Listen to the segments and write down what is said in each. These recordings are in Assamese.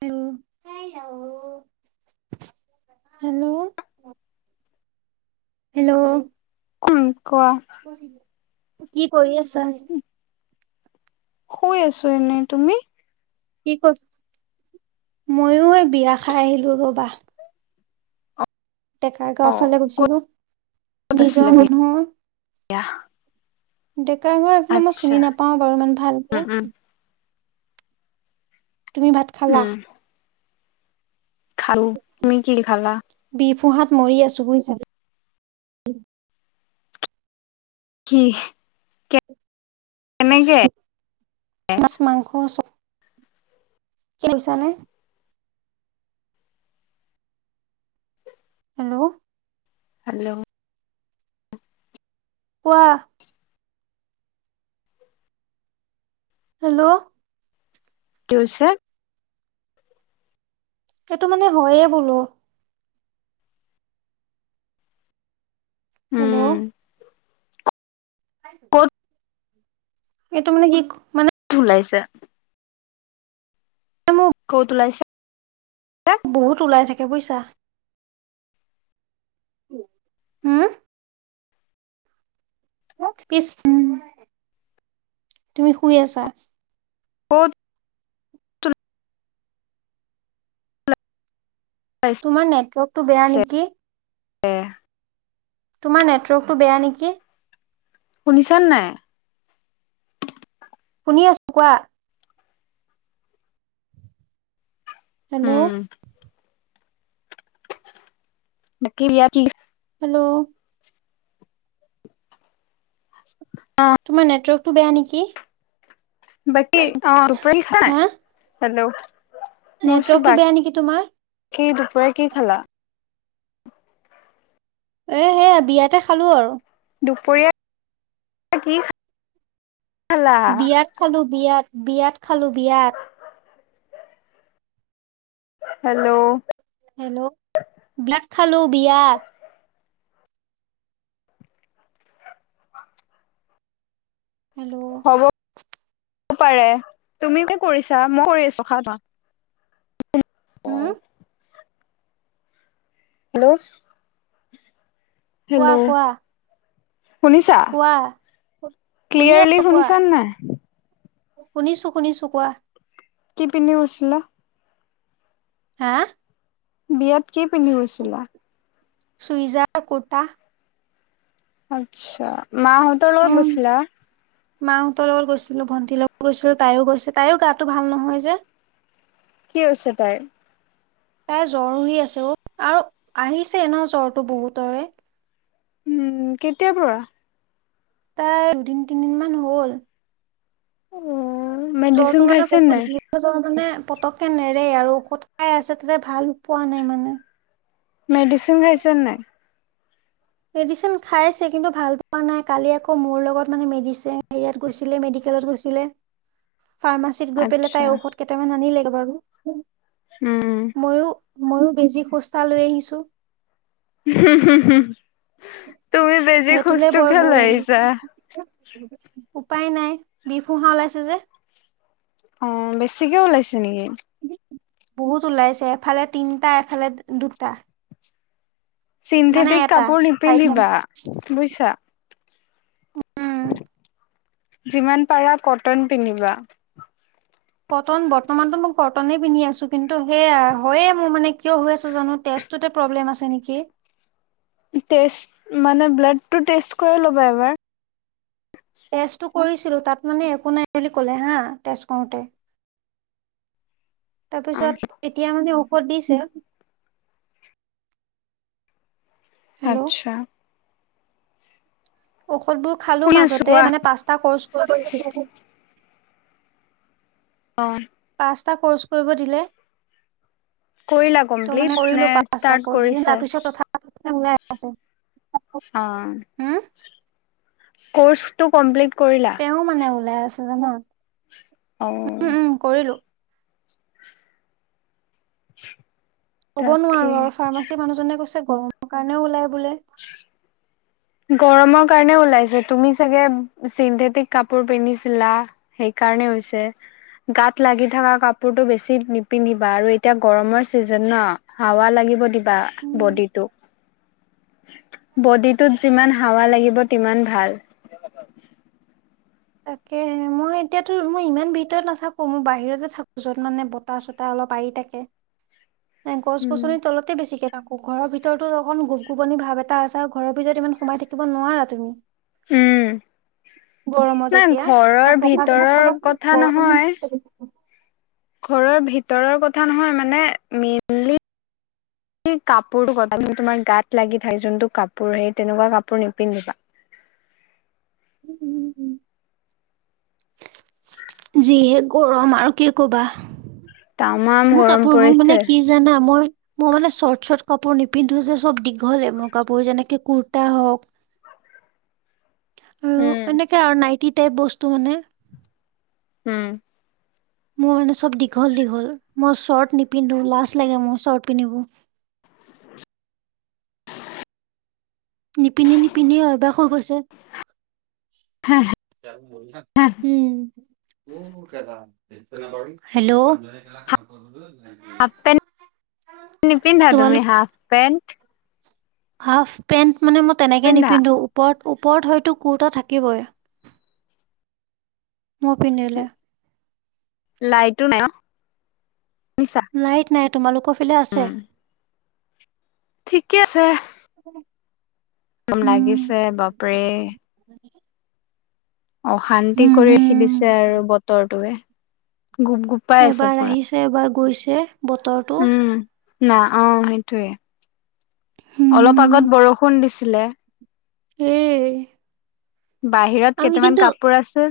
হেল হেল্ল হেল্ল হেল্ল কোন কোৱা কি কৰি আছা? শুই আছো এনেই তুমি কি ক'ত ময়ো এই বিয়া খাই আহিলো ৰবা। অ ডেকাৰগাঁও ফালে গৈছিলো ক'ত নিজৰ আছিলে মানুহৰ বিয়া ডেকাৰগাঁও এইফালে মই আচ্ছা চিনি নাপাও বাৰু ইমান উম ভালকে উম তুমি ভাত খালা উম খালো তুমি কি খালা বিফোঁহাত মৰি আছো বুজিছা কি কেনেকে মাছ মাংস চব বুজিছা নে হেল্ল হেল্ল কোৱা হেল্ল কি হৈছে এটো মানে হয়ে বোলো উম হেল্ল' আছ কত? এইটো মানে কি মানে থু উলাইছে তমোক [unintelligible] ক'ত ওলাইছা বহুত ওলাই থাকে বুজিছা হম পিছ [unintelligible] তুমি শুই আছা ক'ত ওলাইছে তোমাৰ নেটৱৰ্ক টো বেয়া নেকি [unintelligible] তোমাৰ নেটৱৰ্কটো বেয়া নেকি শুনিছন নাই শুনি আছো কোৱা হেল্ল' উম বাকী লীয়া কি? হেল্ল' অ তোমাৰ নেটৱৰ্কটো বেয়া নেকি বাকি হা [unintelligible] হেল্ল' নেটৱৰ্কটো বেয়ানেকি তোমাৰ কি দুপৰীয়া কি খালা এ সেয়া বিয়াতে খালো আৰু দুপৰীয়া [unintelligible] কি খালা বিয়াত খালো বিয়াত বিয়াত খালো বিয়াত হেল্ল' হেল্ল' বিয়াত খালো বিয়া হেল্ল' হ'ব পাৰে তুমি কি কৰিছা [unintelligible] ৰখা অ উম হেল্ল' হেল্ল' কোৱা কোৱা শুনিছা কোৱা শুনি ক্লিয়াৰলি আছো কোৱা শুনিছানে নাই শুনিছো শুনিছো কোৱা কি পিন্ধি গৈছিলা হা বিয়াত কি পিন্ধি গৈছিলা চুইজাৰ কোৰ্টা আচ্ছা মাঁহতৰ লগত উম। গৈছিলা মাহঁতৰ লগত গৈছিলো ভণ্টিৰ লগত গৈছিলো তাইও গৈছে তাইও গাটো ভাল নহয় যে কি হৈছে তাইৰ তাই জ্বৰ হৈ আছে অ আৰু আহিছে ন জ্বৰটো বহুতৰে উম, কেতিয়াৰ পৰা? তাই দুদিন-তিনদিন মান হ'ল। অ মেডিচিন জ্বৰটো মানে খাইছে নাই বহুত- মানে পতককে নেৰে আৰু ঔষধ খাই আছে তা'তে ভাল পোৱা নাই মানে। মেডিচিন খাইছে নে নাই? মেডিচিন খাইছে কিন্তু ভাল পোৱা নাই। কালি আকৌ মোৰ লগত মানে মেডিচিন ইয়াত গৈছিলে মেডিকেলত গৈছিলে। ফাৰ্মাচীত গৈ পেলাই আচ্ছা তাই ঔষধ কেইটামান আনিলেগে বাৰু। উমঁ। মইও-মইও বেজি খুচ এটা লৈ আহিছো। হুম-হুম, তুমি বেজি সেইটোলে খুজটো বৰ কিয় ভয় লৈ লাগে আহিছা? উপায় নাই, বিষ পুঁহা ওলাইছে যে। অঁহ', বেছিকে ওলাইছে নেকি? বহুত ওলাইছে এফালে তিনটা, এফালে দুটা। মানে চিন্থেটিক এটা কাপোৰ চাৰিটা নিপিন্ধিবা বুজিছা। উম যিমান পাৰা কটন পিন্ধিবা। কটন বৰ্তমানতো মই কটনে পিন্ধি আছো কিন্তু সেইয়াই, হয়য়ে মোৰ মানে কিয় হৈ আছে জানো তেজ- টোতে প্ৰব্লেম আছে নেকি। তেজ মানে ব্লাড টো টেষ্ট কৰি ল'বা এবাৰ। টেষ্টতো কৰিছিলো তা'ত মানে একো নাই বুলি ক'লে হাঁ, টেষ্ট কৰোতে। তাৰপিছত এতিয়া মানে ঔষধ দিছে। হেল্ল' আচ্ছা। ঔষধবোৰ খালো শুনি আছো মাজতে, কোৱা। মানে পাঁচটা কৰ্চ কৰিছে। অহ। পাঁচটা কৰ্চ কৰিব দিলে। কৰিলা ত' কমপ্লিট মানে কৰিলো নে পাঁচটা ষ্টাৰ্ট কৰ্চ, কৰিছা? তাৰপিছত তথা ওলাই আহ আছে। অহ'। হুম। কৰ্চটো কমপ্লিট কৰিলা। তেওঁ মানে ওলাই আছে জান। অ'। কৰিলোঁ। [inaudible] ক'ব নোৱাৰো আৰু ফাৰ্মাচী মানুহজনে কৈছে গৰমৰ কাৰণেও ওলাই বোলে। [inaudible] গৰমৰ কাৰণে ওলাইছে তুমি চাগে চিন্থেটিক কাপোৰ পিন্ধিছিলা। সেইকাৰণেই হৈছে। গাত লাগি থকা কাপোৰটো বেছি নিপিন্ধিবা, আৰু এতিয়া গৰমৰ চিজন ন। হাৱা লাগিব দিবা উম, বডি তোক। [inaudible] বডিটোত যিমান হাৱা লাগিব সিমান ভাল। তাকে'হে মই এতিয়াতো মই ইমান ভিতৰত নাথাকো, মই বাহিৰতে থাকো, য'ত মানে- তা চোতা অলপ আহি থাকে। উম গছ-গছনিৰ তলতে বেছিকে আকৌ ঘৰৰ ভিতৰতো অকণ গোপ-গোপনি ভাৱ এটা আছে আৰু ঘৰৰ ভিতৰত ইমান সোমাই থাকিব নোৱাৰা তুমি। উম গৰমত। নাই তেতিয়া ঘৰৰ তাৰ পকাদখত ভিতৰৰ চাবা কথা গৰম নহয়। উঠিছে বুলি। ঘৰৰ ভিতৰৰ কথা নহয় মানে মি সেই কাপোৰটো কথা তুমি তোমাৰ গাত লাগি থাক যোনতটো কাপোৰ সেই তেনেকুৱা কাপোৰ নিপিন্ধিবা। উম, উম উ উুম। যি গৰম আৰু কি কবা তামাম মোৰ গৰম কাপোৰবোৰ মানে পৰিছে কি জানা মই মই মানে শৰ্ট চৰ্ট কাপোৰ নিপিন্ধো যে চব দীঘলে মোৰ কাপোৰ যেনেকে ক ‌কূৰ্তা হওক আৰু উম এনেকে আৰু নাইটি টাইপ বস্তু মানে উম। মোৰ মানে চব দীঘল, দীঘল মই শৰ্ট নিপিন্ধো লাজ লাগে মই শৰ্ট পিন্ধিব। নিপিন্ধি, নিপিন্ধি অভ্যাস হৈ গৈছে। উম। হেল্ল'। হাফ্ পেন্ট নিপিন্ধা তুমি তোমালোক হাফ্ পেণ্ট। হাফ্ পেন্ট মানে মই তেনেকে পিন্ধা নিপিন্ধো ওপৰত ওপৰত হয়তো কুৰ্তা থাকিবই। মোৰ পিন্ধবলৈ। লাইটো নাই অ', মিছা লাইট নাই তোমালোকৰ ফালে আছে। ঠিকে আছে। গৰম উম লাগিছে বাপৰে। অশান্তি হুম কৰি হুম ৰাখি দিছে আৰু বতৰটোৱে গুপ গুপ এবাৰ আহিছে এবাৰ গৈছে। বতৰটো উম। না অ', সেইটোয়ে অলপ হুম আগত বৰষুণ দিছিলে। উম। বাহিৰত কেইটামান কাপোৰ আছে।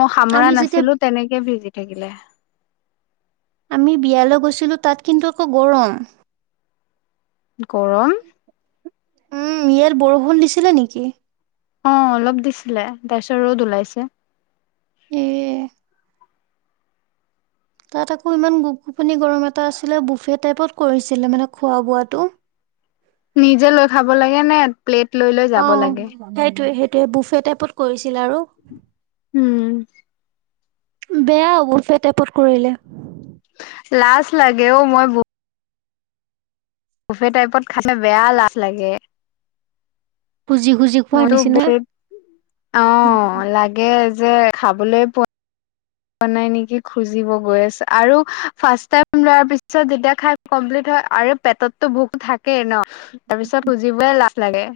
মই আমি সামৰা যেতিয়া নাছিলোঁ তেনেকে ভিজি থাকিলে। আমি বিয়ালৈ গৈছিলোঁ তাত কিন্তু আকৌ গৰম। গৰম উম মিয়েল বৰষুণ দিছিলে নেকি? অ', অলপ দিছিলে তাপিছত ৰ'দ ওলাইছে। এ তাত আকৌ ইমান গোপগোপনি গৰম এটা আছিলে বুফে টাইপত কৰিছিলে মানে খোৱা বোৱাটো। নিজে লৈ খাব লাগে নে প্লেট লৈ লৈ যাব অ', লাগে সেইটোৱে সেইটোৱে বুফে টাইপত কৰিছিলে আৰু। উম। বেয়া বুফে টাইপট কৰিলে। লাজ লাগে অ', ঔ মই বহ বুফে টাইপত খালে বেয়া লাজ লাগে। খুজি, খুজি খোৱাৰ মইতো নিচিনা বত অ', লাগে যে খাবলৈ পোৱা বনাই নেকি খুজিব গৈ আছ আৰু ফাৰ্ষ্ট টাইম লোৱাৰ পিছত যেতিয়া খাই কমপ্লিট হয় আৰু পেটততো ভোক থাকেই ন তাৰ পিছত খুজিবই লাজ লাগে।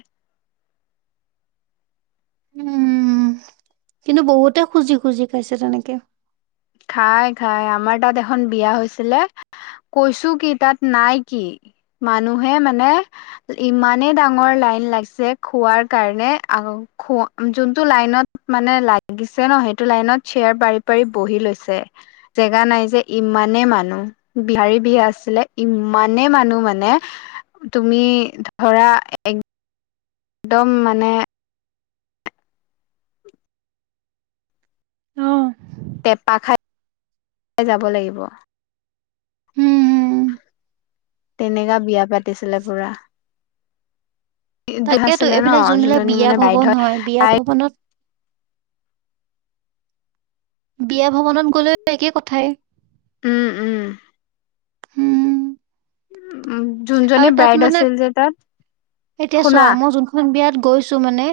উম, কিন্তু বহুতে খুজি খুজি খাইছে তেনেকে। খাই, খাই আমাৰ তাত এখন বিয়া হৈছিলে কৈছো কি তাত নাই কি? মানুহে মানে ইমানেই ডাঙৰ লাইন লাগিছে খোৱাৰ কাৰণে, আহ খোৱা যোনটো লাইনত মানে লাগিছে ন সেইটো লাইনত চেয়াৰ পাৰি পাৰি বহি লৈছে। জেগা নাই যে ইমানেই মানুহ। বিহাৰী বি আছিলে, ইমানে মানুহ মানে। তুমি ধৰা এক দম মানে অঁ। টেঁপা খাই, যাব লাগিব। হুম হুম। তেনেকা বিয়া পাতিছিলে পুৰা। দুখ তাকেতো আছিলে ন এইবিলাক যোনবিলাক যোনজনী বিয়া মানে বাইদ ভৱন হয়। বিয়া তাই ভৱনত বিয়া ভৱনত গ'লেও একে কথাই। উম উম। উম উম, যোনজনী আৰু তাত ব্ৰাইড মানে আছিল যে তাত শুনা। জোনখন বিয়াত গৈছো মানে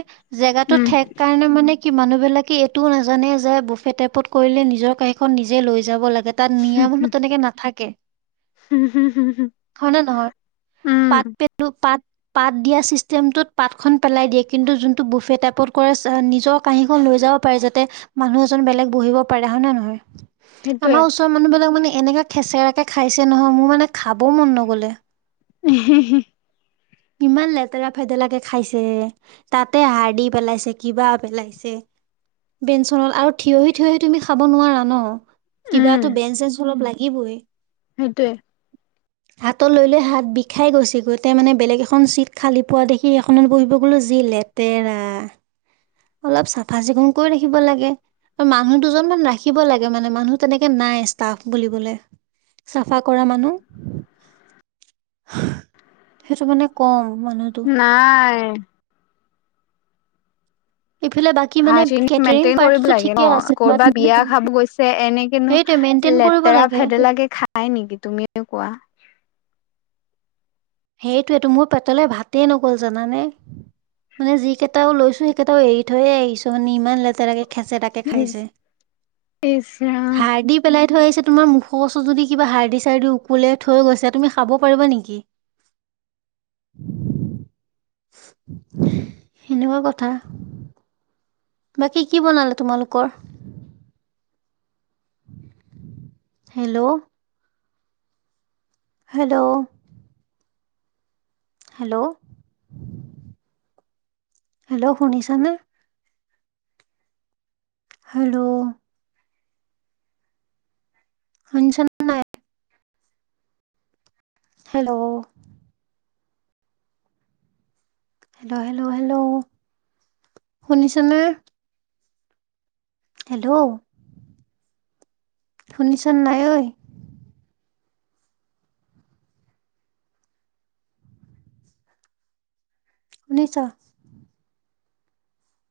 জেগাটো উম, ঠেক কাৰণে মানে কি মানুহবিলাকে এইটোও নাজানে যে বুফে টাইপত কৰিলে নিজৰ কাঁহী খন নিজে লৈ যাব লাগে। তাত নিয়া মানুহ তেনেকে নাথাকে। হয় নে নহয়? উম, পাত পে টো পাত পাত দিয়া চিষ্টেমটোত পাতখন পেলাই দিয়ে কিন্তু যোনটো বুফে টাইপত কৰে নিজৰ কাঁহীখন লৈ যাব পাৰে যাতে মানুহ এজন বেলেগ বহিব পাৰে। হয় নে নহয়? সেইটোৱে আমাৰ ওচৰৰ মানুহ বিলাক মানে এনেকা খেচৰাকে খাইছে নহয় মোৰ মানে খাবও মন নগলে। [inaudible] ইমান লেতেৰা ভেদলাকে খাইছে। তাতে হাৰ্ডি পেলাইছে কিবা পেলাইছে। বেঞ্চনত আৰু থিয়হি থিয়হি তুমি খাব নোৱাৰা ন। উম, কিবাটো বেঞ্চ চেঞ্চ অলপ লাগিবই। সেইটোৱে। হাতত লৈ লৈ হাত বিষাই গৈছে গোটতে মানে বেলেগ এখন চিট খালি পোৱা দেখি সেইখনত বহিব গ'লো যি লে তেৰা, অলপ চাফা চিকুণ কৰি ৰাখিব লাগে। আৰু মানুহ দুজনমান ৰাখিব লাগে মানে মানুহ তেনেকে নাই ষ্টাফ বুলিবলে। চাফা কৰা মানুহ। সেইটো মানে কম মানুহ নাই। ইফালে বা হাইজিন মেইনটেইন কৰিব লাগে ন? বাট কৰবাত বিয়া খাব গৈছে এনেকেনো সেইটোৱে মেইনটেইন কৰিব লেতেৰা লাগে ভেদেলাকে খাই নেকি, তুমিয়ে কোৱা? সেইটোৱেটো মোৰ পেটলে ভাতে নগল জানানে। মানে যিকিটাও লৈছো সেইকেটাও এৰি থৈ আহিছো মানে ইমান লেতেৰাকে খেচেৰা কে ইচ খাইছে। ইচ ৰাম হাৰ্ডি পেলাই থৈ আহিছে তোমাৰ মুখৰ ওচৰত যদি কিবা হাৰ্ডি চাৰ্ডি উকলিয়াই থৈ গৈছে, তুমি খাব পাৰিবা নেকি? সেনেকুৱা কথা। বাকী কি বনালে তোমালোকৰ? হেল্ল'! হেল্ল'! হেল্ল' হেল্ল' শুনিছনে হেল্ল' শুনিছ হেল্ল' হেল্ল' হেল্ল' হেল্ল' শুনিছনে হেল্ল' শুনিছন নাই ঐ শুনিছ